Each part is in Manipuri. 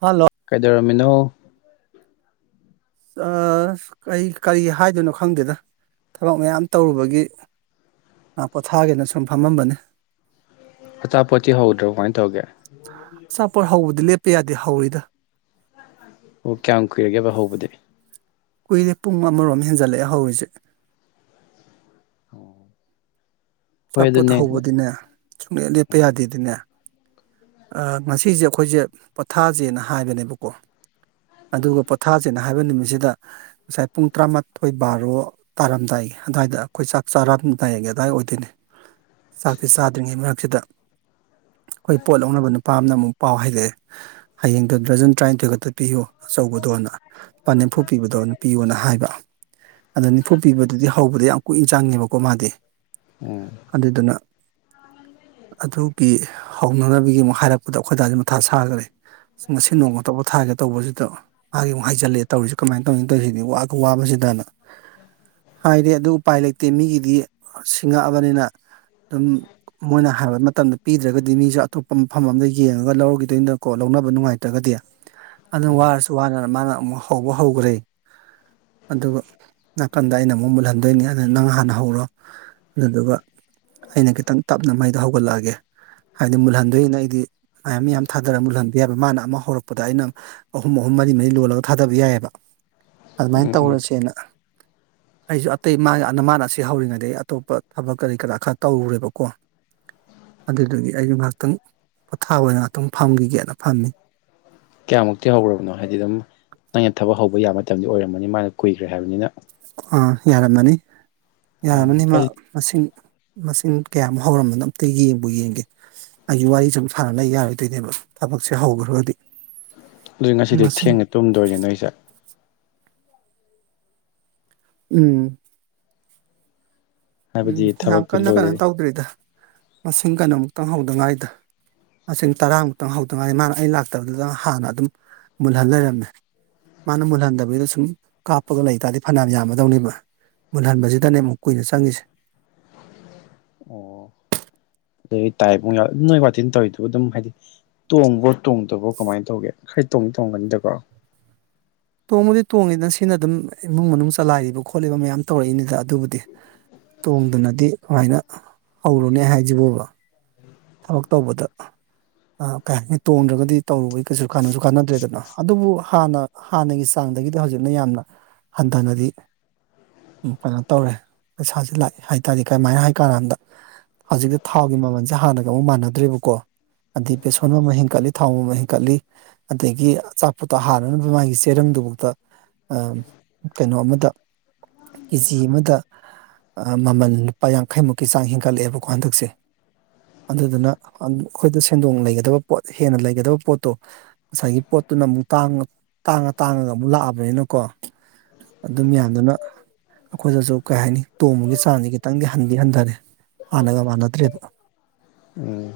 ꯍꯜꯂꯣ ꯀꯩꯗꯧꯔꯝꯃꯤꯅꯣ ꯑꯁ ꯑꯩꯀꯩ ꯍꯥꯏꯗꯣꯏꯅꯣ ꯈꯪꯗꯦꯗ ꯊꯕꯛ ꯃꯌꯥꯝ ꯇꯧꯔꯨꯕꯒꯤ ꯉꯥꯛꯄꯣꯊꯥꯒꯦꯅ ꯁꯨꯝ ꯐꯝꯃꯝꯕꯅꯤ ꯑꯆꯥ ꯄꯣꯠꯇꯤ ꯍꯧꯗ꯭ꯔꯣ ꯀꯃꯥꯏ ꯇꯧꯒꯦ ꯑꯆꯥꯄꯣꯠ ꯍꯧꯕꯗꯤ ꯂꯦꯞꯄ ꯌꯥꯗꯦ ꯍꯧꯔꯤꯗ ꯑꯣ ꯀꯌꯥꯝ ꯀꯨꯏꯔꯒꯦꯕ ꯍꯧꯕꯗꯤ ꯀꯨꯏꯔꯦ ꯄꯨꯡ ꯑꯃꯔꯣꯝ ꯍꯦꯟꯖꯜꯂꯛꯑꯦ ꯍꯧꯔꯤꯖꯤ ꯍꯣꯏ ꯑꯆꯥꯄꯣꯠ ꯑꯗꯨꯅꯦ ꯍꯧꯕꯗꯤꯅꯦ ꯁꯨꯡꯂꯦꯞ ꯂꯦꯞꯄ ꯎꯝ ꯌꯥꯗꯦꯗꯤꯅꯦ ꯑꯥ ꯉꯁꯤꯖꯦ ꯑꯈꯣꯏꯖꯦ ꯄꯣꯊꯥꯖꯦꯅ ꯍꯥꯏꯕꯅꯦꯕꯀꯣ ꯑꯗꯨꯒ ꯄꯣꯊꯥꯖꯦꯅ ꯍꯥꯏꯕ ꯅꯨꯃꯤꯠꯁꯤꯗ ꯉꯁꯥꯏ ꯄꯨꯡ ꯇꯔꯥꯃꯥꯊꯣꯏ ꯕꯥꯔꯣ ꯇꯥꯔꯝꯗꯥꯏꯒꯤ ꯑꯗꯨꯋꯥꯏꯗ ꯈꯣꯏ ꯆꯥꯛ ꯆꯥꯔꯝꯗꯥꯏꯒꯤ ꯑꯗꯥꯏ ꯑꯣꯏꯗꯣꯏꯅꯤ ꯆꯥꯛꯇꯤ ꯆꯥꯗ꯭ꯔꯤꯉꯩ ꯃꯔꯛꯁꯤꯗ ꯑꯩꯈꯣꯏ ꯄꯣꯠ ꯂꯧꯅꯕ ꯅꯨꯄꯥ ꯑꯃꯅ ꯑꯃꯨꯛ ꯄꯥꯎ ꯍꯥꯏꯔꯛꯑꯦ ꯍꯌꯦꯡꯗꯣ ꯗ꯭ꯔꯖꯟ ꯇ꯭ꯔꯏꯟꯊꯣꯏ ꯈꯛꯇ ꯄꯤꯌꯨ ꯑꯆꯧꯕꯗꯣꯅ ꯄꯥ ꯅꯤꯐꯨ ꯄꯤꯕꯗꯣꯅ ꯄꯤꯌꯨꯅ ꯍꯥꯏꯕ ꯑꯗꯣ ꯅꯤꯐꯨ ꯄꯤꯕꯗꯨꯗꯤ ꯍꯧꯕꯗ ꯌꯥꯝ ꯀꯨꯏꯟ ꯆꯪꯉꯦꯕꯀꯣ ꯃꯥꯗꯤ ꯎꯝ ꯑꯗꯨꯗꯨꯅ ꯑꯗꯨꯒꯤ ꯍꯧꯅꯅꯕꯒꯤ ꯑꯃꯨꯛ ꯍꯥꯏꯔꯛꯄꯗ ꯑꯈꯣꯏꯗꯥꯖꯦ ꯃꯊꯥ ꯁꯥꯒ꯭ꯔꯦ ꯉꯁꯤ ꯅꯣꯡꯃꯇꯣꯄꯣꯊꯥꯒꯦ ꯇꯧꯕꯖꯤꯗ ꯃꯥꯒꯤ ꯑꯃꯨꯛ ꯍꯥꯏꯖꯜꯂꯦ ꯇꯧꯔꯤꯖꯦ ꯀꯃꯥꯏ ꯇꯧꯅꯤ ꯇꯧꯏꯖꯤꯗꯤ ꯋꯥꯒ ꯋꯥꯕꯖꯤꯗꯅ ꯍꯥꯏꯗꯤ ꯑꯗꯨ ꯎꯄꯥꯏ ꯂꯩꯇꯦ ꯃꯤꯒꯤꯗꯤ ꯁꯤꯡꯉꯛꯑꯕꯅꯤꯅ ꯑꯗꯨꯝ ꯃꯣꯏꯅ ꯍꯥꯏꯕ ꯃꯇꯝꯗ ꯄꯤꯗ꯭ꯔꯒ ꯗꯩ ꯃꯤꯖꯨ ꯑꯇꯣꯞꯄ ꯃꯐꯝ ꯑꯝꯗ ꯌꯦꯡꯉꯒ ꯂꯧꯒꯤꯗꯣꯏꯅꯀꯣ ꯂꯧꯅꯕ ꯅꯨꯡꯉꯥꯏꯇ꯭ꯔꯒꯗꯤ ꯑꯗꯨꯅ ꯋꯥꯔꯁꯨ ꯇꯨ ꯋꯥꯥꯟꯅ ꯃꯥꯅ ꯑꯃꯨꯛ ꯍꯧꯕ ꯍꯧꯈ꯭ꯔꯦ ꯑꯗꯨꯒ ꯅꯥꯀꯟꯗ ꯑꯩꯅ ꯑꯃꯨꯛ ꯃꯨꯜꯍꯟꯗꯣꯏꯅꯤ ꯑꯗꯨ ꯅꯪ ꯍꯥꯟꯅ ꯍꯧꯔꯣ ꯑꯗꯨꯗꯨꯒ ꯑꯩꯅ ꯈꯤꯇꯪ ꯇꯞꯅ ꯃꯩꯗꯣ ꯍꯧꯒꯠꯂꯛꯑꯒꯦ ꯍꯥꯏꯗꯤ ꯃꯨꯜꯍꯟꯗꯣꯏꯅ ꯑꯩꯗꯤ ꯃꯌꯥꯝ ꯌꯥꯝ ꯊꯥꯗꯔꯒ ꯃꯨꯜꯍꯟꯕ ꯌꯥꯏꯕ ꯃꯥꯅ ꯑꯃ ꯍꯧꯔꯛꯄꯗ ꯑꯩꯅ ꯑꯍꯨꯝ ꯑꯍꯨꯝ ꯃꯔꯤ ꯃꯔꯤ ꯂꯣꯜꯂꯒ ꯊꯥꯗꯕ ꯌꯥꯏꯑꯕ ꯑꯗꯨꯃꯥꯏꯅ ꯎꯝ ꯎꯝ ꯇꯧꯔꯁꯦꯅ ꯑꯩꯁꯨ ꯑꯇꯩ ꯃꯥꯅ ꯃꯥꯅ ꯑꯁꯤ ꯍꯧꯔꯤꯉꯩꯗꯒꯤ ꯑꯇꯣꯞꯄ ꯊꯕꯛ ꯀꯔꯤ ꯀꯔꯥ ꯈꯔ ꯇꯧꯔꯨꯔꯦꯕꯀꯣ ꯑꯗꯨꯗꯨꯗꯒꯤ ꯑꯩꯁꯨ ꯉꯥꯏꯍꯥꯛꯇꯪ ꯄꯣꯊꯥ ꯑꯣꯏꯅ ꯉꯥꯛ ꯑꯗꯨꯇꯝ ꯐꯝꯈꯤꯒꯦꯅ ꯐꯝꯃꯤ ꯀꯌꯥꯃꯨꯛꯇꯤ ꯍꯧꯔꯕꯅꯣ ꯍꯥꯏꯗꯤ ꯑꯗꯨꯝ ꯅꯪꯩꯅ ꯊꯕꯛ ꯍꯧꯕ ꯌꯥꯕ ꯃꯇꯝꯗꯤ ꯑꯣꯏꯔꯝꯃꯅꯤ ꯃꯥꯅ ꯀꯨꯏꯈ꯭ꯔꯦ ꯍꯥꯏꯕꯅꯤꯅ ꯑꯥ ꯌꯥꯔꯝꯃꯅꯤ ꯎꯝ ꯌꯥꯔꯝꯃꯅꯤ ꯃꯥ ꯑꯩ ꯃꯁꯤꯡ ꯃꯁꯤꯡ ꯀꯌꯥꯃꯨ ꯍꯧꯔꯝꯕꯅ ꯑꯝꯇ ꯌꯦꯡꯕ ꯌꯦꯡꯒꯦ ꯑꯩꯒꯤ ꯋꯥꯔꯤꯁꯨꯨꯝ ꯁꯥꯟꯅꯅ ꯌꯥꯔꯣꯏꯗꯣꯏꯅꯦꯕ ꯊꯕꯛꯁꯦ ꯍꯧꯈ꯭ꯔꯒꯗꯤ ꯑꯗꯨ ꯉꯁꯤꯗꯤ ꯃꯁꯤꯡ ꯊꯦꯡꯅ ꯇꯨꯝꯗꯣꯏꯁꯦ ꯅꯣꯏꯁꯦ ꯎꯝ ꯎꯝ ꯍꯥꯏꯕꯗꯤ ꯌꯥꯝ ꯊꯕꯛꯇꯨ ꯀꯟꯅ ꯀꯟꯅ ꯂꯣꯏꯔꯗꯤ ꯇꯧꯗ꯭ꯔꯤꯗ ꯃꯁꯤꯡ ꯀꯩꯅꯣꯃꯨꯛꯇꯪ ꯍꯧꯗꯉꯥꯏꯗ ꯃꯁꯤꯡ ꯇꯔꯥꯃꯨꯛꯇꯪ ꯍꯧꯗꯉꯥꯏꯗꯤ ꯃꯥꯅ ꯑꯩ ꯂꯥꯛꯇꯕꯗꯨꯗ ꯍꯥꯟꯅ ꯑꯗꯨꯝ ꯃꯨꯜꯍꯟ ꯂꯩꯔꯝꯃꯦ ꯃꯥꯅ ꯃꯨꯜꯍꯟꯗꯕꯤꯒꯤꯗ ꯁꯨꯝ ꯀꯥꯞꯄꯒ ꯂꯩ ꯇꯥꯔꯗꯤ ꯐꯅꯌꯥꯝ ꯌꯥꯝꯃꯗꯧꯅꯦꯕ ꯃꯨꯟꯍꯟꯕꯁꯤꯗꯅꯦꯨꯛ ꯀꯨꯏꯅ ꯆꯪꯉꯤꯁꯦ ꯑꯣ ꯑꯗꯨ ꯇꯥꯏꯕ ꯅꯣꯏ ꯋꯥꯇꯤꯟ ꯇꯧꯔꯤꯗꯨ ꯑꯗꯨꯝ ꯍꯥꯏꯗꯤ ꯇꯣꯡꯕ ꯇꯣꯡꯗꯕ꯭ꯔꯣ ꯀꯃꯥꯏꯅ ꯇꯧꯒꯦ ꯈꯔ ꯇꯣꯡꯅꯤ ꯇꯣꯡꯒꯅꯤꯗꯀꯣ ꯇꯣꯡꯕꯗꯤ ꯇꯣꯡꯉꯤꯗꯅ ꯁꯤꯅ ꯑꯗꯨꯝ ꯏꯃꯨꯡ ꯃꯅꯨꯡ ꯆꯂꯥꯏꯔꯤꯕ ꯈꯣꯠꯂꯤꯕ ꯃꯌꯥꯝ ꯇꯧꯔꯛꯏꯅꯤꯗ ꯑꯗꯨꯕꯨꯗꯤ ꯇꯣꯡꯗꯅꯗꯤ ꯀꯃꯥꯏꯅ ꯍꯧꯔꯨꯅꯦ ꯍꯥꯏꯁꯤꯕꯣꯕ ꯊꯕꯛ ꯇꯧꯕꯗ ꯑ ꯀꯩ ꯍꯥꯏꯅꯤ ꯇꯣꯡꯗ꯭ꯔꯒꯗꯤ ꯇꯧꯔꯨꯕꯩ ꯀꯩꯁꯨ ꯀꯅꯁꯨ ꯀꯥꯟꯅꯗ꯭ꯔꯦꯗꯅ ꯑꯗꯨꯕꯨ ꯍꯥꯟꯅ ꯍꯥꯟꯅꯒꯤ ꯆꯥꯡꯗꯒꯤꯗꯤ ꯍꯧꯖꯤꯛꯅ ꯌꯥꯝꯅ ꯍꯟꯊꯅꯗꯤ ꯀꯩꯅꯣ ꯇꯧꯔꯦ ꯄꯩꯁꯥꯁꯦ ꯂꯥꯛꯑꯦ ꯍꯥꯏꯇꯥꯥꯔꯦ ꯀꯃꯥꯏꯅ ꯍꯥꯏ ꯀꯥꯟꯥꯟꯗ ꯍꯧꯖꯤꯛꯇꯤ ꯊꯥꯎꯒꯤ ꯃꯃꯜꯁꯦ ꯍꯥꯟꯅꯒ ꯑꯃꯨꯛ ꯃꯥꯟꯅꯗ꯭ꯔꯦꯕꯀꯣ ꯑꯗꯩ ꯕꯦꯁꯣꯟ ꯑꯃ ꯍꯦꯟꯀꯠꯂꯤ ꯊꯥꯎ ꯑꯃ ꯍꯦꯟꯀꯠꯂꯤ ꯑꯗꯒꯤ ꯑꯆꯥꯄꯣꯠꯇ ꯍꯥꯟꯅꯅꯕ ꯃꯥꯒꯤ ꯆꯦꯔꯪꯗꯨꯐꯥꯎꯗ ꯀꯩꯅꯣ ꯑꯃꯗ ꯀꯦꯖꯤ ꯑꯃꯗ ꯃꯃꯜ ꯂꯨꯄꯥ ꯌꯥꯡꯈꯩꯃꯨꯛꯀꯤ ꯆꯥꯡ ꯍꯦꯟꯒꯠꯂꯛꯑꯦꯕꯀꯣ ꯍꯟꯗꯛꯁꯦ ꯑꯗꯨꯗꯨꯅ ꯑꯩꯈꯣꯏꯗ ꯁꯦꯟꯗꯣꯡ ꯂꯩꯒꯗꯕ ꯄꯣꯠ ꯍꯦꯟꯅ ꯂꯩꯒꯗꯕ ꯄꯣꯠꯇꯣ ꯉꯁꯥꯏꯒꯤ ꯄꯣꯠꯇꯨꯅ ꯑꯃꯨꯛ ꯇꯥꯡꯉ ꯇꯥꯡꯉ ꯇꯥꯡꯉꯒ ꯑꯃꯨꯛ ꯂꯥꯛꯑꯕꯅꯤꯅꯀꯣ ꯑꯗꯨꯝ ꯌꯥꯟꯗꯨꯅ ꯑꯩꯈꯣꯏꯗꯁꯨ ꯀꯩ ꯍꯥꯏꯅꯤ ꯇꯣꯡꯕꯒꯤ ꯆꯥꯡꯗꯤ ꯈꯤꯇꯪꯗꯤ ꯍꯟꯗꯤ ꯍꯟꯊꯔꯦ ꯍꯥꯟꯅꯒ ꯃꯥꯟꯅꯗ꯭ꯔꯦꯕ ꯎꯝ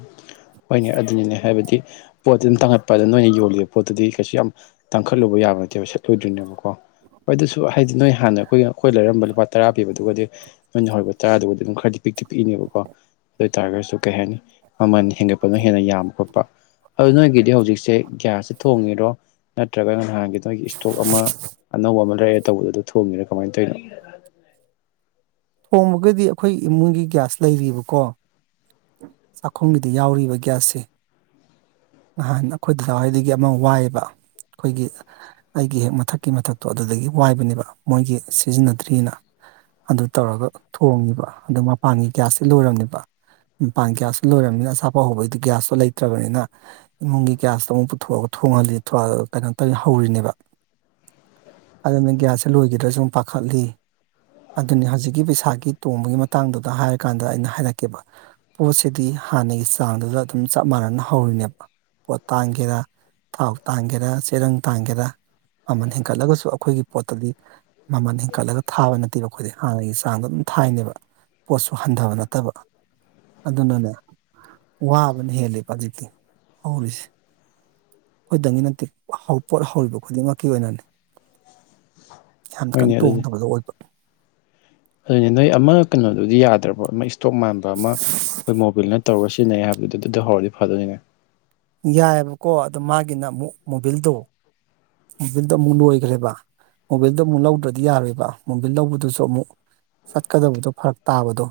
ꯍꯣꯏꯅꯦ ꯑꯗꯨꯅꯤꯅꯦ ꯍꯥꯏꯕꯗꯤ ꯄꯣꯠꯇꯨ ꯑꯗꯨꯝ ꯇꯥꯡꯈꯠꯄꯗꯅ ꯅꯣꯏꯅ ꯌꯣꯜꯂꯤꯕ ꯄꯣꯠꯇꯨꯗꯤ ꯀꯩꯁꯨ ꯌꯥꯝ ꯇꯥꯡꯈꯠꯂꯨꯕ ꯌꯥꯕ ꯅꯠꯇꯦꯕ ꯁꯠꯂꯨꯗꯣꯏꯅꯦꯕꯀꯣ ꯃꯣꯏ ꯑꯗꯨꯁꯨ ꯍꯥꯏꯗꯤ ꯅꯣꯏ ꯍꯥꯟꯅ ꯑꯩꯈꯣꯏ ꯑꯩꯈꯣꯏ ꯂꯩꯔꯝꯕ ꯂꯨꯄꯥ ꯇꯔꯥ ꯄꯤꯕꯗꯨꯒꯗꯤ ꯅꯣꯏꯅ ꯍꯧꯔꯤꯕ ꯇꯔꯥꯗꯨꯕꯨꯗꯤ ꯑꯗꯨꯝ ꯈꯔꯗꯤ ꯄꯤꯛꯇꯤ ꯄꯤꯛꯏꯅꯦꯕꯀꯣ ꯑꯗꯨ ꯑꯣꯏꯇꯥꯥꯔꯒꯁꯨ ꯀꯩ ꯍꯥꯏꯅꯤ ꯃꯃꯜ ꯈꯣꯠꯄꯅ ꯍꯦꯟꯅ ꯌꯥꯝꯕ ꯈꯣꯠꯄ ꯑꯗꯨ ꯅꯣꯏꯒꯤꯗꯤ ꯍꯧꯖꯤꯛꯁꯦ ꯒ꯭ꯌꯥꯁꯁꯦ ꯊꯣꯡꯉꯤꯔꯣ ꯅꯠꯇ꯭ꯔꯒꯅ ꯅꯍꯥꯟ ꯅꯣꯏꯒꯤ ꯏꯁꯇꯣꯛ ꯑꯃ ꯑꯅꯧꯕ ꯑꯃ ꯂꯩꯔꯑꯦ ꯇꯧꯕꯗꯨ ꯑꯗꯨ ꯊꯣꯡꯉꯔ ꯀꯃꯥꯏꯅ ꯇꯧꯔꯤꯅꯣ ꯊꯣꯡꯃꯒꯗꯤ ꯑꯩꯈꯣꯏ ꯏꯃꯨꯡꯒꯤ ꯒ꯭ꯌꯥꯁ ꯂꯩꯔꯤꯕꯀꯣ ꯆꯥꯛꯈꯨꯝꯒꯤꯗ ꯌꯥꯎꯔꯤꯕ ꯒ꯭ꯌꯥꯁꯁꯦ ꯅꯍꯥꯟ ꯑꯩꯈꯣꯏꯗꯗꯋꯥꯏꯗꯒꯤ ꯑꯃ ꯋꯥꯏꯑꯕ ꯑꯩꯈꯣꯏꯒꯤ ꯑꯩꯒꯤ ꯍꯦꯛ ꯃꯊꯛꯀꯤ ꯃꯊꯛꯇꯣ ꯑꯗꯨꯗꯒꯤ ꯋꯥꯏꯕꯅꯦꯕ ꯃꯣꯏꯒꯤ ꯁꯤꯖꯤꯟꯅꯗ꯭ꯔꯤꯑꯅ ꯑꯗꯨ ꯇꯧꯔꯒ ꯊꯣꯡꯉꯤꯕ ꯑꯗꯨ ꯃꯄꯥꯟꯒꯤ ꯒ꯭ꯌꯥꯁꯁꯤꯦ ꯂꯣꯏꯔꯝꯅꯦꯕ ꯃꯄꯥꯟ ꯒ꯭ꯌꯥꯁꯁꯨ ꯂꯣꯏꯔꯕꯅꯤꯅ ꯑꯁꯥꯄ ꯍꯧꯕꯩꯗꯤ ꯒ꯭ꯌꯥꯁꯇꯣ ꯂꯩꯇ꯭ꯔꯕꯅꯤꯅ ꯏꯃꯨꯡꯒꯤ ꯭ꯌꯥꯁꯇ ꯑꯃꯨꯛ ꯄꯨꯊꯣꯛꯑꯒ ꯊꯣꯡꯍꯜꯂꯤ ꯀꯩꯅꯣ ꯇꯧꯔꯤꯅ ꯍꯧꯔꯤꯅꯦꯕ ꯑꯗꯨꯅ ꯒ꯭ꯌꯥꯁꯁꯦ ꯂꯣꯏꯈꯤꯗ꯭ꯔꯁꯨ ꯁꯨꯝ ꯄꯥꯈꯠꯂꯤ ꯑꯗꯨꯅꯤ ꯍꯧꯖꯤꯛꯀꯤ ꯄꯩꯁꯥꯒꯤ ꯇꯣꯡꯕꯒꯤ ꯃꯇꯥꯡꯗꯨꯗ ꯍꯥꯏꯔꯀꯥꯟꯗ ꯑꯩꯅ ꯍꯥꯏꯔꯛꯀꯦꯕ ꯄꯣꯠꯁꯤꯗꯤ ꯍꯥꯟꯅꯒꯤ ꯆꯥꯡꯗꯨꯗ ꯑꯗꯨꯝ ꯆꯞ ꯃꯥꯟꯅꯅ ꯍꯧꯔꯤꯅꯦꯕ ꯄꯣꯠ ꯇꯥꯡꯒꯦꯔꯥ ꯊꯥꯎ ꯇꯥꯡꯒꯦꯔꯥ ꯆꯦꯔꯪ ꯇꯥꯡꯒꯦꯔꯥ ꯃꯃꯜ ꯍꯦꯟꯒꯠꯂꯒꯁꯨ ꯑꯩꯈꯣꯏꯒꯤ ꯄꯣꯠꯇꯗꯤ ꯃꯃꯜ ꯍꯤꯡꯀꯠꯂꯒ ꯊꯥꯕ ꯅꯠꯇꯦꯕ ꯑꯩꯈꯣꯏꯗꯤ ꯍꯥꯟꯅꯒꯤ ꯆꯥꯡꯗꯣ ꯑꯗꯨꯝ ꯊꯥꯏꯅꯦꯕ ꯄꯣꯠꯁꯨ ꯍꯟꯊꯕ ꯅꯠꯇꯕ ꯑꯗꯨꯅꯅꯦ ꯋꯥꯕꯅ ꯍꯦꯜꯂꯦꯕ ꯍꯧꯖꯤꯛꯇꯤ ꯍꯧꯔꯤꯁꯦ ꯑꯩꯈꯣꯏꯛꯇꯪꯒꯤ ꯅꯠꯇꯦ ꯄꯣꯠ ꯍꯧꯔꯤꯕ ꯈꯨꯗꯤꯡꯃꯛꯀꯤ ꯑꯣꯏꯅꯅꯤ ꯌꯥꯝꯅ ꯍꯣꯏꯅꯦ ꯀꯟꯅ ꯇꯣꯡꯗꯕꯗꯣ ꯑꯣꯏꯕ ꯍꫭꯏꯅ‌ꯦ ꯅꯣꯏ ꯑꯃ ꯀꯩꯅꯣꯗꯨꯗꯤ ꯌꯥꯗ꯭ꯔꯕꫭ ꯑꯃ ꯏꯁꯇꯣꯛ ꯃꯥꯟꯕ ꯑꯃ ꯑꯩꯈꯣꯏ ꯃꯣꯕꯤꯜꯅ ꯇꯧꯔꯒ ꯁꯤꯖꯤꯟꯅꯩ ꯍꯥꯏꯕ ꯑꯗꯨꯗ [unintelligible] ꯑꯗꯨꯗꯤ ꯍꯧꯔꯗꯤ ꯐꯗꯣꯏꯅꯦ ꯌꯥꯏꯑꯕꯀꯣ ꯑꯣ ꯃꯥꯒꯤꯅ ꯑꯃꯨꯛ ꯃꯣꯚꯜꯗꯣ ꯃꯣꯚꯜꯗꯣ ꯑꯃꯨꯛ ꯂꯣꯏꯈ꯭ꯔꯦꯕ ꯃꯣꯕꯜꯗ ꯑꯃꯨꯛ ꯂꯧꯗ꯭ꯔꯗꯤ ꯌꯥꯔꯣꯏꯕ ꯃꯣꯕꯜ ꯂꯧꯕꯗꯨꯁꯨ ꯑꯃꯨꯛ ꯆꯠꯀꯗꯕꯗꯣ ꯐꯔꯛ ꯇꯥꯕꯗꯣ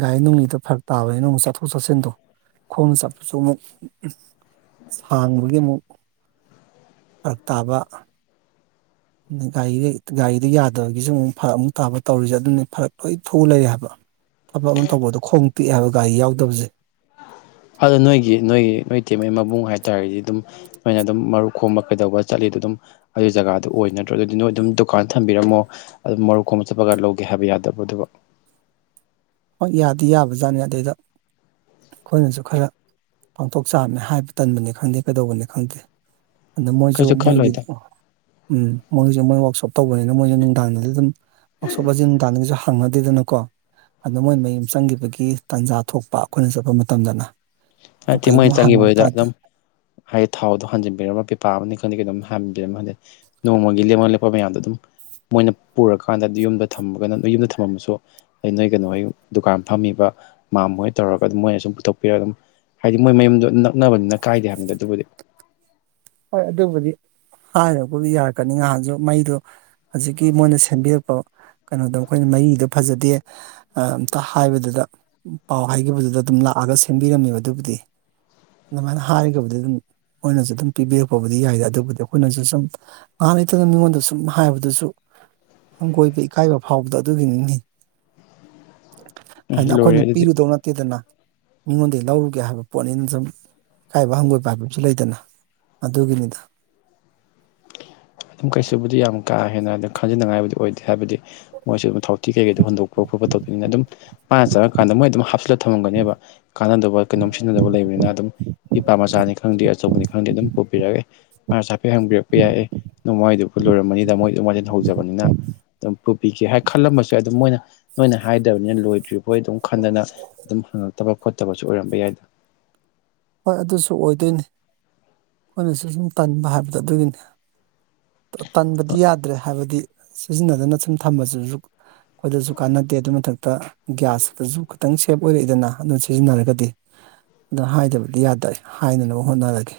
ꯒꯥꯔꯤ ꯅꯨꯡꯂꯤꯗꯨ ꯐꯔꯛ ꯇꯥꯕꯅꯤꯅ ꯑꯃꯨꯛ ꯆꯠꯊꯣꯛ ꯆꯠꯁꯤꯟꯗꯣ ꯈꯣꯝ ꯆꯠꯄꯁꯨ ꯑꯃꯨꯛ ꯁꯥꯡꯕꯒꯤ ꯑꯃꯨꯛ ꯐꯔꯛ ꯇꯥꯕ ꯒꯥꯔꯤꯗ ꯒꯥꯔꯤꯗ ꯌꯥꯗꯕꯒꯤꯁꯨ ꯑꯃꯨꯛ ꯐꯔꯛ ꯑꯃꯨꯛ ꯇꯥꯕ ꯇꯧꯔꯤꯁꯦ ꯑꯗꯨꯅꯦ ꯐꯔꯛ ꯂꯣꯏ ꯐꯨ ꯂꯩꯔꯦ ꯍꯥꯏꯕ ꯊꯕꯛ ꯑꯃ ꯇꯧꯕꯗꯣ ꯈꯣꯡ ꯇꯤꯛꯑꯦ ꯍꯥꯏꯕ ꯒꯥꯔꯤ ꯌꯥꯎꯗꯕꯁꯦ ꯑꯗꯣ ꯅꯣꯏꯒꯤ ꯅꯣꯏꯒꯤ ꯅꯣꯏ ꯏꯇꯩꯃꯩ ꯃꯕꯨꯡ ꯍꯥꯏꯇꯥꯔꯗꯤ ꯑꯗꯨꯝ ꯃꯣꯏꯅ ꯑꯗꯨꯝ ꯃꯔꯨꯞ ꯈꯣꯝꯕ ꯀꯩꯗꯧꯕ ꯆꯠꯂꯤꯗꯣ ꯑꯗꯨꯝ ꯑꯗꯨ ꯖꯒꯥꯗꯨ ꯑꯣꯏ ꯅꯠꯇ꯭ꯔꯒꯗꯤ ꯅꫭꯏ ꯑꯗꯨꯝ ꯗꯨꯀꯥꯟ ꯊꯝꯕꯤꯔꯝꯃꯣ ꯑꯗꯨ ꯃꯔꯨꯞ ꯈꫭꯝꯕ ꯆꯠꯄꯒ ꯂꯧꯒꯦ ꯍꯥꯏꯕ ꯌꯥꯗꯕꯔꫭ ꯑꯗꯨꯕꯨ ꯍꯣꯏ ꯌꯥꯗꯤ ꯌꯥꯕꯖꯥꯠꯅꯤ ꯑꯗꯩꯏꯗ ꯑꯩꯈꯣꯏꯅꯁꯨ ꯈꯔ ꯄꯥꯡꯊꯣꯛ ꯆꯥꯕꯅꯤ ꯍꯥꯏꯕ ꯇꯟꯕꯅꯤ ꯈꯪꯗꯦ ꯀꯩꯗꯧꯕꯅꯤ ꯈꯪꯗꯦ ꯑꯗ ꯃꯣꯏꯁꯨ ꯀꯩꯁꯨ ꯃꯣꯏꯒꯤ ꯈꯜꯂꯣꯏꯗ ꯎꯝ ꯃꯣꯏꯒꯤꯁꯨ ꯃꯣꯏ ꯋꯥꯛꯁꯣꯞ ꯇꯧꯕꯅꯤꯅ ꯃꯣꯏꯁꯨ ꯅꯨꯡꯗꯥꯡꯗꯗꯤ ꯑꯗꯨꯝ ꯋꯥꯛꯁꯣꯞꯑꯁꯦ ꯅꯨꯡꯗꯥꯡꯗ ꯀꯩꯁꯨ ꯍꯪꯉꯗꯦꯗꯅꯀꯣ ꯑꯗ ꯃꯣꯏ ꯃꯌꯨꯝ ꯆꯪꯈꯤꯕꯒꯤ ꯇꯥꯟꯖꯥ ꯊꯣꯛꯄ ꯑꯩꯈꯣꯏꯅ ꯆꯠꯄ ꯃꯇꯝꯗꯅ ꯍꯥꯏ ꯊ [unintelligible] ꯃꯣꯏ ꯀꯩꯒꯨꯝꯕ ꯍꯪꯉꯝ ꯆꯪꯈꯤꯕꯕꯗ ꯇꯥꯔꯗꯤ ꯑꯗꯨꯝ ꯍꯥꯏꯗꯤ ꯊꯥꯎꯗꯣ ꯍꯟꯖꯤꯟꯕꯤꯔꯝꯃ ꯄꯤꯄꯥ ꯑꯃꯅꯤ ꯈꯪꯗ‌ꯦ ꯀꯩꯅꫭꯝ ꯍꯕꯤꯔꯝꯃꯗꯤ ꯅꯣꯡꯃꯒꯤ ꯂꯦꯞꯃ ꯂꯦꯞꯄ ꯃꯌꯥꯝꯗꯣ ꯑꯗꯨꯝ ꯃꯣꯏꯅ ꯄꯨꯔꯀꯥꯟꯗꯗꯤ ꯌꯨꯝꯗ ꯊꯝꯃꯒꯅ ꯌꯨꯝꯗ ꯊꯝꯃꯝꯃꯁꯨ ꯑꯩ ꯅꯣꯏ ꯀꯩꯅꯣ ꯍꯣꯏ ꯗꯨꯀꯥꯟ ꯐꯝꯃꯤꯕ ꯃꯥꯝ ꯍꫭꯏ ꯇꯧꯔꯒ ꯑꯗꯨꯝ ꯃꯣꯏꯅ ꯁꯨꯝ ꯄꯨꯊꯣꯛꯄꯤꯔꯒ ꯑꯗꯨꯝ ꯍꯥꯏꯗꯤ ꯃꯣꯏ ꯃꯌꯨꯝꯗꯣ ꯅꯛꯅꯕꯅꯤꯅ ꯀꯥꯏꯗꯦ ꯍꯥꯏꯕꯗ ꯑꯗꯨꯕꯨꯗꯤ ꯍꯣꯏ ꯑꯗꯨꯕꯨꯗꯤ ꯍꯥꯏꯔꯕꯨꯗꯤ ꯌꯥꯔꯛꯀꯅꯤ ꯉꯍꯥꯟꯁꯨ ꯃꯩꯗꯨ ꯍꯧꯖꯤꯛꯀꯤ ꯃꯣꯏꯅ ꯁꯦꯝꯕꯤꯔꯛꯄ ꯀꯩꯅꯣꯗꯣ ꯑꯈꯣꯏꯅ ꯃꯔꯤꯗꯣ ꯐꯖꯗꯦ ꯑꯝꯇ ꯍꯥꯏꯕꯗꯨꯗ ꯄꯥꯎ ꯍꯥꯏꯈꯤꯕꯗꯨꯗ ꯑꯗꯨꯝ ꯂꯥꯛꯑꯒ ꯁꯦꯝꯕꯤꯔꯝꯃꯦꯕ ꯑꯗꯨꯕꯨꯗꯤ ꯑꯗꯨꯃꯥꯏꯅ ꯍꯥꯏꯔꯒꯕꯨꯗꯤ ꯑꯗꯨꯝ ꯃꫭꯏꯅꯁꯨ ꯑꯗꯨꯝ ꯄꯤꯕꯤꯔꯛꯄꯕꯨꯗꯤ ꯌꯥꯏꯗꯦ ꯑꯗꯨꯕꯨꯗꯤ ꯑꯩꯈꯣꯏꯅꯁꯨ ꯁꯨꯝ ꯉꯥꯏꯍꯥꯛ ꯂꯩꯇꯅ ꯃꯤꯉꯣꯟꯗ ꯁꯨꯝ ꯍꯥꯏꯕꯗꯨꯁꯨ ꯍꯪꯒꯣꯏꯕ ꯏꯀꯥꯏꯕ ꯐꯥꯎꯕꯗ ꯑꯗꯨꯒꯤꯅꯤꯅꯤ ꯍꯥꯏꯗꯤ [unintelligible] ꯂꯣꯏꯔꯦ ꯑꯩꯈꯣꯏꯅ ꯑꯗꯨꯗꯤ ꯄꯤꯔꯨꯗꯧ ꯅꯠꯇꯦꯗꯅ ꯃꯤꯉꯣꯟꯗꯒꯤ ꯂꯧꯔꯨꯒꯦ ꯍꯥꯏꯕ ꯄꯣꯠꯅꯤꯅ ꯁꯨꯝ ꯑꯀꯥꯏꯕ ꯍꯪꯒꯣꯏꯕ ꯍꯥꯏꯕꯁꯨ ꯂꯩꯗꯅ ꯑꯗꯨꯒꯤꯅꯤꯗ ꯑꯗꯨꯝ ꯀꯩꯁꯨꯕꯨꯗꯤ ꯌꯥꯝ ꯀꯥ ꯍꯦꯟꯅ ꯑꯗꯨꯝ ꯈꯟꯖꯤꯅꯤꯡꯉꯥꯏꯕꯨꯗꯤ ꯑꯣꯏꯗꯦ ꯍꯥꯏꯕꯗꯤ ꯃꯣꯏꯁꯨ ꯑꯗꯨꯝ ꯊꯥꯎꯇꯤ ꯀꯩꯀꯩꯗꯨ ꯍꫭꯟꯗꯣꯛꯄ ꯈꯣꯠꯄ ꯇꯧꯕꯅꯤꯅ ꯑꯗꯨꯝ ꯃꯥꯅ ꯆꯠꯂꯀꯥꯟꯗ ꯃꯣꯏ ꯑꯗꯨꯝ ꯍꯥꯞꯆꯜꯂ ꯊꯝꯃꯝꯒꯅꯦꯕ ꯀꯥꯟꯅꯗꯕ ꯀꯩꯅꯣꯝ ꯁꯤꯖꯤꯟꯅꯗꯕ ꯂꯩꯕꯅꯤꯅ ꯑꯗꯨꯝ ꯄꯤꯄꯥ ꯃꯆꯥꯅꯤ ꯈꯪꯗꯦ ꯑꯆꯧꯕꯅꯤ ꯈꯪꯗꯦ ꯑꯗꯨꯝ ꯄꯨꯕꯤꯔꯒꯥ ꯑ‌ꯦ ꯃꯥ ꯆꯥꯄꯤ ꯍꯪꯕꯤꯔꯛꯄ ꯌꯥꯏ ꯑ‌ꯦ ꯅꯣꯡꯃꯥꯏꯗꯨꯕꯨ ꯂꯣꯏꯔꯝꯃꯅꯤꯗ ꯃꯣꯏ ꯑꯗꯨ ꯃꯥꯏꯖꯤꯟ ꯍꯧꯖꯕꯅꯤꯅ [unintelligible] ꯑꯗꯨꯝ ꯄꯨꯕꯤꯒꯦ ꯍꯥꯏ ꯈꯜꯂꯝꯃꯁꯨ ꯑꯗꯨꯝ ꯃꯣꯏꯅ ꯅꯣꯏꯅ ꯍꯥꯏꯗꯕꯅꯤꯅ ꯂꯣꯏꯗ꯭ꯔꯤꯕ ꯕꫭꯏ ꯑꯗꯨꯝ ꯈꯟꯗꯅ ꯑꯗꯨꯝ ꯍꯪꯉꯛꯇꯕ ꯈꯣꯠꯇꯕꯁꯨ ꯑꯣꯏꯔꯝꯕ ꯌꯥꯏꯗꯥ ꯍꯣꯏ ꯑꯗꯨꯁꯨ ꯑꯣꯏꯗꯣꯏꯅꯤ ꯑꯩꯈꯣꯏꯅꯁꯨ ꯁꯨꯝ ꯇꯟꯕ ꯍꯥꯏꯕꯗꯣ ꯑꯗꯨꯒꯤꯅꯤ ꯇꯟꯕꯗꯤ ꯌꯥꯗ꯭ꯔꯦ ꯍꯥꯏꯕꯗꯤ ꯁꯤꯖꯤꯟꯅꯗꯅ ꯁꯨꯝ ꯊꯝꯃꯁꯨ ꯑꯩꯈꯣꯏꯗꯁꯨ ꯀꯥꯟꯅꯗꯦ ꯑꯗꯨ ꯃꯊꯛꯇ ꯒ꯭ꯌꯥꯁꯇꯁꯨ ꯈꯤꯇꯪ ꯁꯦꯞ ꯑꯣꯏꯔꯛꯏꯗꯅ ꯑꯗꯨꯅ ꯁꯤꯖꯤꯟꯅꯔꯒꯗꯤ ꯑ ꯍꯥꯏꯗꯕ ꯌꯥꯗ ꯍꯥꯏꯅꯅꯕ ꯍꯣꯠꯅꯔꯒꯦ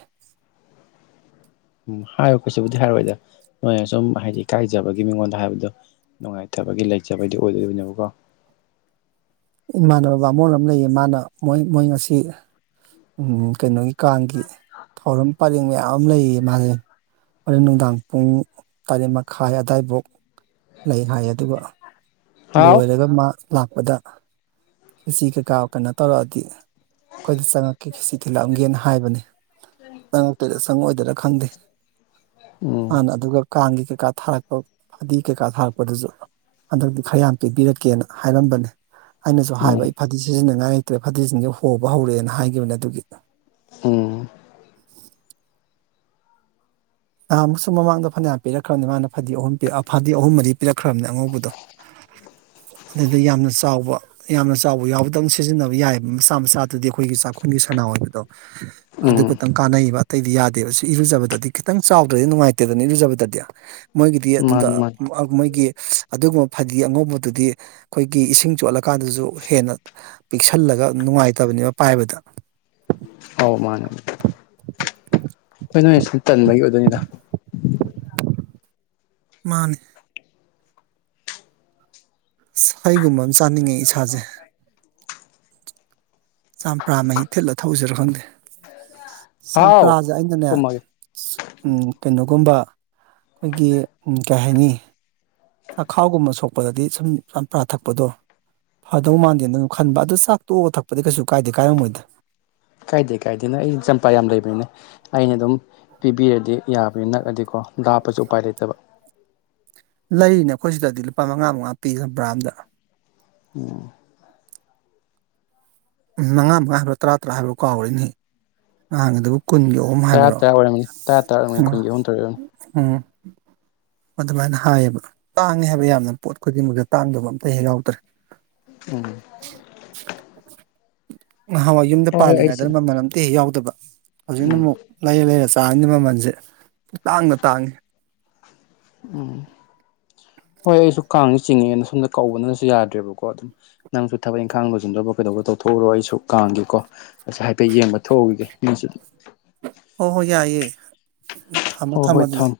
ꯎꯝ ꯍꯥꯏꯌꯣ ꯀꯩꯁꯤꯕꯨꯗꯤ ꯍꯥꯏꯔꯣꯏꯗ ꯅꯣꯏꯅ ꯁꯨꯝ ꯍꯥꯏꯗꯤ ꯀꯥꯏꯖꯕꯒꯤ ꯃꯤꯉꯣꯟꯗ ꯍꯥꯏꯕꯗꯣ ꯅꯨꯡꯉꯥꯏꯇꯕꯒꯤ ꯂꯩꯖꯕꯩꯗꯤ ꯑꯣꯏꯗꯣꯏꯅꯦꯕꯀꯣ ꯏꯃꯥꯟꯅꯕ ꯕꯥꯃ‌ꯣꯟ ꯑꯃ ꯂꯩꯌꯦ ꯃꯥꯅ ꯃꯣꯏ ꯃꯣꯏ ꯉꯁꯤ ꯎꯝ ꯀꯩꯅꯣꯒꯤ ꯀꯥꯡꯒꯤ ꯊꯧꯔꯝ ꯄꯔꯦꯡ ꯃꯌꯥꯝ ꯃꯌꯥꯝ ꯑꯃ ꯂꯩꯌꯦ ꯃꯥꯁꯦ ꯍꯨꯔ‌ꯦꯟ ꯅꯨꯡꯗꯥꯡ ꯄꯨꯡ ꯇꯔꯦꯠ ꯃꯈꯥꯏ ꯑꯋꯥꯏꯐꯥꯎ ꯂꯩ ꯍꯥꯏ ꯑꯗꯨꯒ ꯍꯥꯎ ꯂꯣꯏꯔꯒ ꯃꯥ ꯂꯥꯛꯄꯗ ꯀꯦꯖꯤ ꯀꯩꯀꯥ ꯀꯩꯅꯣ ꯇꯧꯔꯛꯑꯗꯤ ꯑꯩꯈꯣꯏꯗ ꯆꯪꯉꯛꯀꯦ ꯈꯦꯁꯤ ꯊꯤꯜꯂꯛꯑꯝꯒꯦꯅ ꯍꯥꯏꯕꯅꯤ ꯆꯪꯉꯛꯇꯣꯏꯗ ꯆꯪꯉꯣꯏꯗ꯭ꯔꯥ ꯈꯪꯗꯦ ꯎꯝ ꯃꯥꯅ ꯑꯗꯨꯒ ꯀꯥꯡꯒꯤ ꯀꯩꯀꯥ ꯊꯥꯔꯛꯄ ꯐꯗꯤ ꯀꯩꯀꯥ ꯊꯥꯔꯛꯄꯗꯨꯁꯨ ꯍꯟꯗꯛꯇ ꯈꯔꯌꯥꯝ ꯄꯤꯕꯤꯔꯛꯀꯦꯅ ꯍꯥꯏꯔꯝꯕꯅꯦ ꯑꯩꯅꯁꯨ ꯍꯥꯏꯕ ꯎꯝ ꯑꯩ ꯐꯗꯤ ꯁꯤꯖꯤꯟꯅꯉꯥꯏ ꯂꯩꯇ꯭ꯔꯦ ꯐꯗꯤꯁꯤꯡꯁ ꯍꯣꯕ ꯍꯧꯔꯛꯑꯦꯅꯒꯤꯈꯤꯕꯅꯦ ꯑꯗꯨꯒꯤ ꯎꯝ ꯅꯍꯥꯟꯃꯨꯛꯁꯨ ꯃꯃꯥꯡꯗ ꯐꯅꯌꯥꯝ ꯄꯤꯔꯛꯈ꯭ꯔꯕꯅꯦ ꯃꯥꯅ ꯐꯗꯤ ꯑꯍꯨꯝ ꯐꯗꯤ ꯑꯍꯨꯝ ꯃꯔꯤ ꯄꯤꯔꯛꯈ꯭ꯔꯕꯅꯦ ꯑꯉꯧꯕꯗꯣ ꯑꯗꯨꯗ ꯌꯥꯝꯅ ꯆꯥꯎꯕ ꯌꯥꯝꯅ ꯆꯥꯎꯕ ꯌꯥꯎꯕꯗꯪ ꯁꯤꯖꯤꯟꯅꯕ ꯌꯥꯏꯕ ꯃꯆꯥ ꯃꯆꯥꯗꯨꯗꯤ ꯑꯩꯈꯣꯏꯒꯤ ꯆꯥꯛꯈꯨꯝꯒꯤ ꯁꯅꯥ ꯑꯣꯏꯕꯗꯣ ꯑꯗꯨ ꯎꯝ ꯈꯛꯇꯪ ꯀꯥꯟꯅꯩꯕ ꯑꯇꯩꯗꯤ ꯌꯥꯗꯦꯕ ꯁꯤ ꯏꯔꯨꯖꯕꯗꯗꯤ ꯈꯤꯇꯪ ꯆꯥꯎꯗ꯭ꯔꯗꯤ ꯅꯨꯡꯉꯥꯏꯇꯦꯗꯅꯤ ꯏꯔꯨꯖꯕꯗꯗꯤ ꯃꯣꯏꯒꯤꯗꯤ ꯑꯗꯨꯗ ꯃꯥꯅꯤ ꯃꯥꯅꯤ ꯃꯣꯏꯒꯤ ꯑꯗꯨꯒꯨꯝꯕ ꯐꯗꯤ ꯑꯉꯧꯕꯗꯨꯗꯤ ꯑꯩꯈꯣꯏꯒꯤ ꯏꯁꯤꯡ ꯆꯣꯠꯂꯀꯥꯟꯗꯁꯨ ꯍꯦꯟꯅ ꯄꯤꯛꯁꯜꯂꯒ ꯅꯨꯡꯉꯥꯏꯇꯕꯅꯦꯕ ꯄꯥꯏꯕꯗ ꯑꯧ ꯃꯥꯅꯦ [unintelligible] ꯇꯟꯕꯒꯤ ꯑꯣꯏꯗꯣꯏꯅꯤꯗ ꯃꯥꯅꯦ ꯍꯩꯒꯨꯝꯕ ꯑꯃ ꯆꯥꯅꯤꯡꯉꯦ ꯏꯁꯥꯁꯦ ꯆꯝꯄ꯭ꯔꯥ ꯃꯍꯤ ꯊꯤꯠꯂ ꯊꯧꯎꯁꯤꯔ ꯈꯪꯗꯦ ꯍꯥꯎ ꯆꯝꯄꯔꯥꯁꯦ ꯑꯩꯅꯅꯦ ꯀꯨꯝꯃꯒꯦ ꯀꯩꯅꯣꯒꯨꯝꯕ ꯑꯩꯈꯣꯏꯒꯤ ꯀꯩ ꯍꯥꯏꯅꯤ ꯆꯈꯥꯎꯒꯨꯝꯕ ꯁꯣꯛꯄꯗꯗꯤ ꯁꯨꯝ ꯆꯝꯄ꯭ꯔꯥ ꯊꯛꯄꯗꯣ ꯐꯗꯧ ꯃꯥꯟꯗꯦꯅ ꯑꯗꯨ ꯈꯟꯕꯗꯣ ꯆꯥꯛ ꯇꯣꯛꯑ ꯊꯛꯄꯗꯤ ꯀꯩꯁꯨ ꯀꯥꯏꯗꯦ ꯀꯥꯏꯔꯝꯃꯣꯏꯗ ꯀꯥꯏꯗꯦ ꯀꯥꯏꯗꯦ ꯅ ꯑꯩꯗꯤ ꯆꯝꯄ ꯌꯥꯝ ꯂꯩꯕꯅꯤꯅꯦ ꯑꯩꯅ ꯑꯗꯨꯝ ꯄꯤꯕꯤꯔꯗꯤ ꯌꯥꯕꯅꯤ ꯅꯛꯑꯗꯤꯀꯣ ꯂꯥꯞꯄꯁꯨ ꯎꯄꯥꯏ ꯂꯩꯇꯕ ꯂꯩꯔꯤꯅꯦ ꯑꯩꯈꯣꯏ ꯁꯤꯗꯗꯤ ꯂꯨꯄꯥ ꯃꯉꯥ ꯃꯉꯥ ꯄꯤ ꯆꯝꯄ꯭ꯔꯥ ꯑꯃꯗ ꯎꯝ ꯃꯉꯥ ꯃꯉꯥ ꯍꯥꯏꯕ꯭ꯔꯣ ꯇꯔꯥ ꯇꯔꯥ ꯍꯥꯏꯕ꯭ꯔꯣ ꯀꯥꯎꯔ‌ꯦꯅ‌ꯦ ꯅꯍꯥꯟꯒꯤꯗꯨꯕꯨ ꯀꯨꯟ ꯌꯣ ꯇꯔꯥ ꯇꯔꯥ ꯑꯣꯏꯔꯝꯅꯤ ꯇꯔꯥ ꯇꯔꯥꯔꯝꯅꯤ ꯀꯨꯟꯒꯤ ꯑꯍꯨꯝ ꯇꯧꯔꯤ ꯑ‌ꯣꯏꯔꯝꯅꯤ ꯎꯝ ꯑꯗꯨꯃꯥꯏꯅ ꯍꯥꯏꯌꯦꯕ ꯇꯥꯡꯉꯦ ꯍꯥꯏꯕ ꯌꯥꯝꯅ ꯄꯣꯠ ꯈꯨꯗꯤꯡꯃꯛꯇ ꯇꯥꯡꯗꯕ ꯑꯝꯇ ꯍꯦꯛ ꯌꯥꯎꯗ꯭ꯔꯦ ꯎꯝ ꯅꯍꯥꯟꯋꯥꯏ ꯌꯨꯝꯗ ꯍꯣꯏ ꯍꯣꯏ ꯑꯩꯁꯦ ꯄꯥꯜꯂꯤꯉꯩꯗꯅ ꯃꯃꯜ ꯑꯝꯇ ꯍꯦꯛ ꯌꯥꯎꯗꯕ ꯍꯧꯖꯤꯛꯅ ꯎꯝ ꯑꯃꯨꯛ ꯂꯩꯔ ꯂꯩꯔ ꯆꯥꯔꯃꯤꯅ ꯃꯃꯜꯁꯦ ꯏꯇꯥꯡꯗ ꯇꯥꯡꯉꯤ ꯎꯝ ꯍꯣꯏ ꯑꯩꯁꯨ ꯀꯥꯡꯉꯦ ꯆꯤꯡꯉꯦꯅ ꯁꯣꯝꯅ ꯀꯧꯕꯅꯅꯁꯨ ꯌꯥꯗ꯭ꯔꯦꯕꯀꯣ ꯑꯗꯨꯝ ꯅꯪꯁꯨ ꯊꯕꯛ ꯏꯪꯈꯥꯡ ꯂ‌ꯣꯏꯁꯤꯟꯗꯧꯕ ꯀꯩꯗꯧꯕ ꯇꯧꯊꯣꯛꯎꯔꯣ ꯑꯩꯁꯨ ꯀꯥꯡꯒꯤꯀꯣ ꯑꯁ ꯍꯥꯏꯐꯦꯠ ꯌꯦꯡꯕ ꯊꯣꯛꯎꯈꯤꯒꯦ ꯃꯤꯁꯨ ꯍꯣꯏ ꯍꯣꯏ ꯌꯥꯏꯑꯦ ꯎ ꯊꯝꯃꯣ ꯍꯣꯏ ꯊꯝꯃꯣ ꯍꯣꯏ ꯑꯗꯨꯗꯤ ꯊꯝꯃꯦ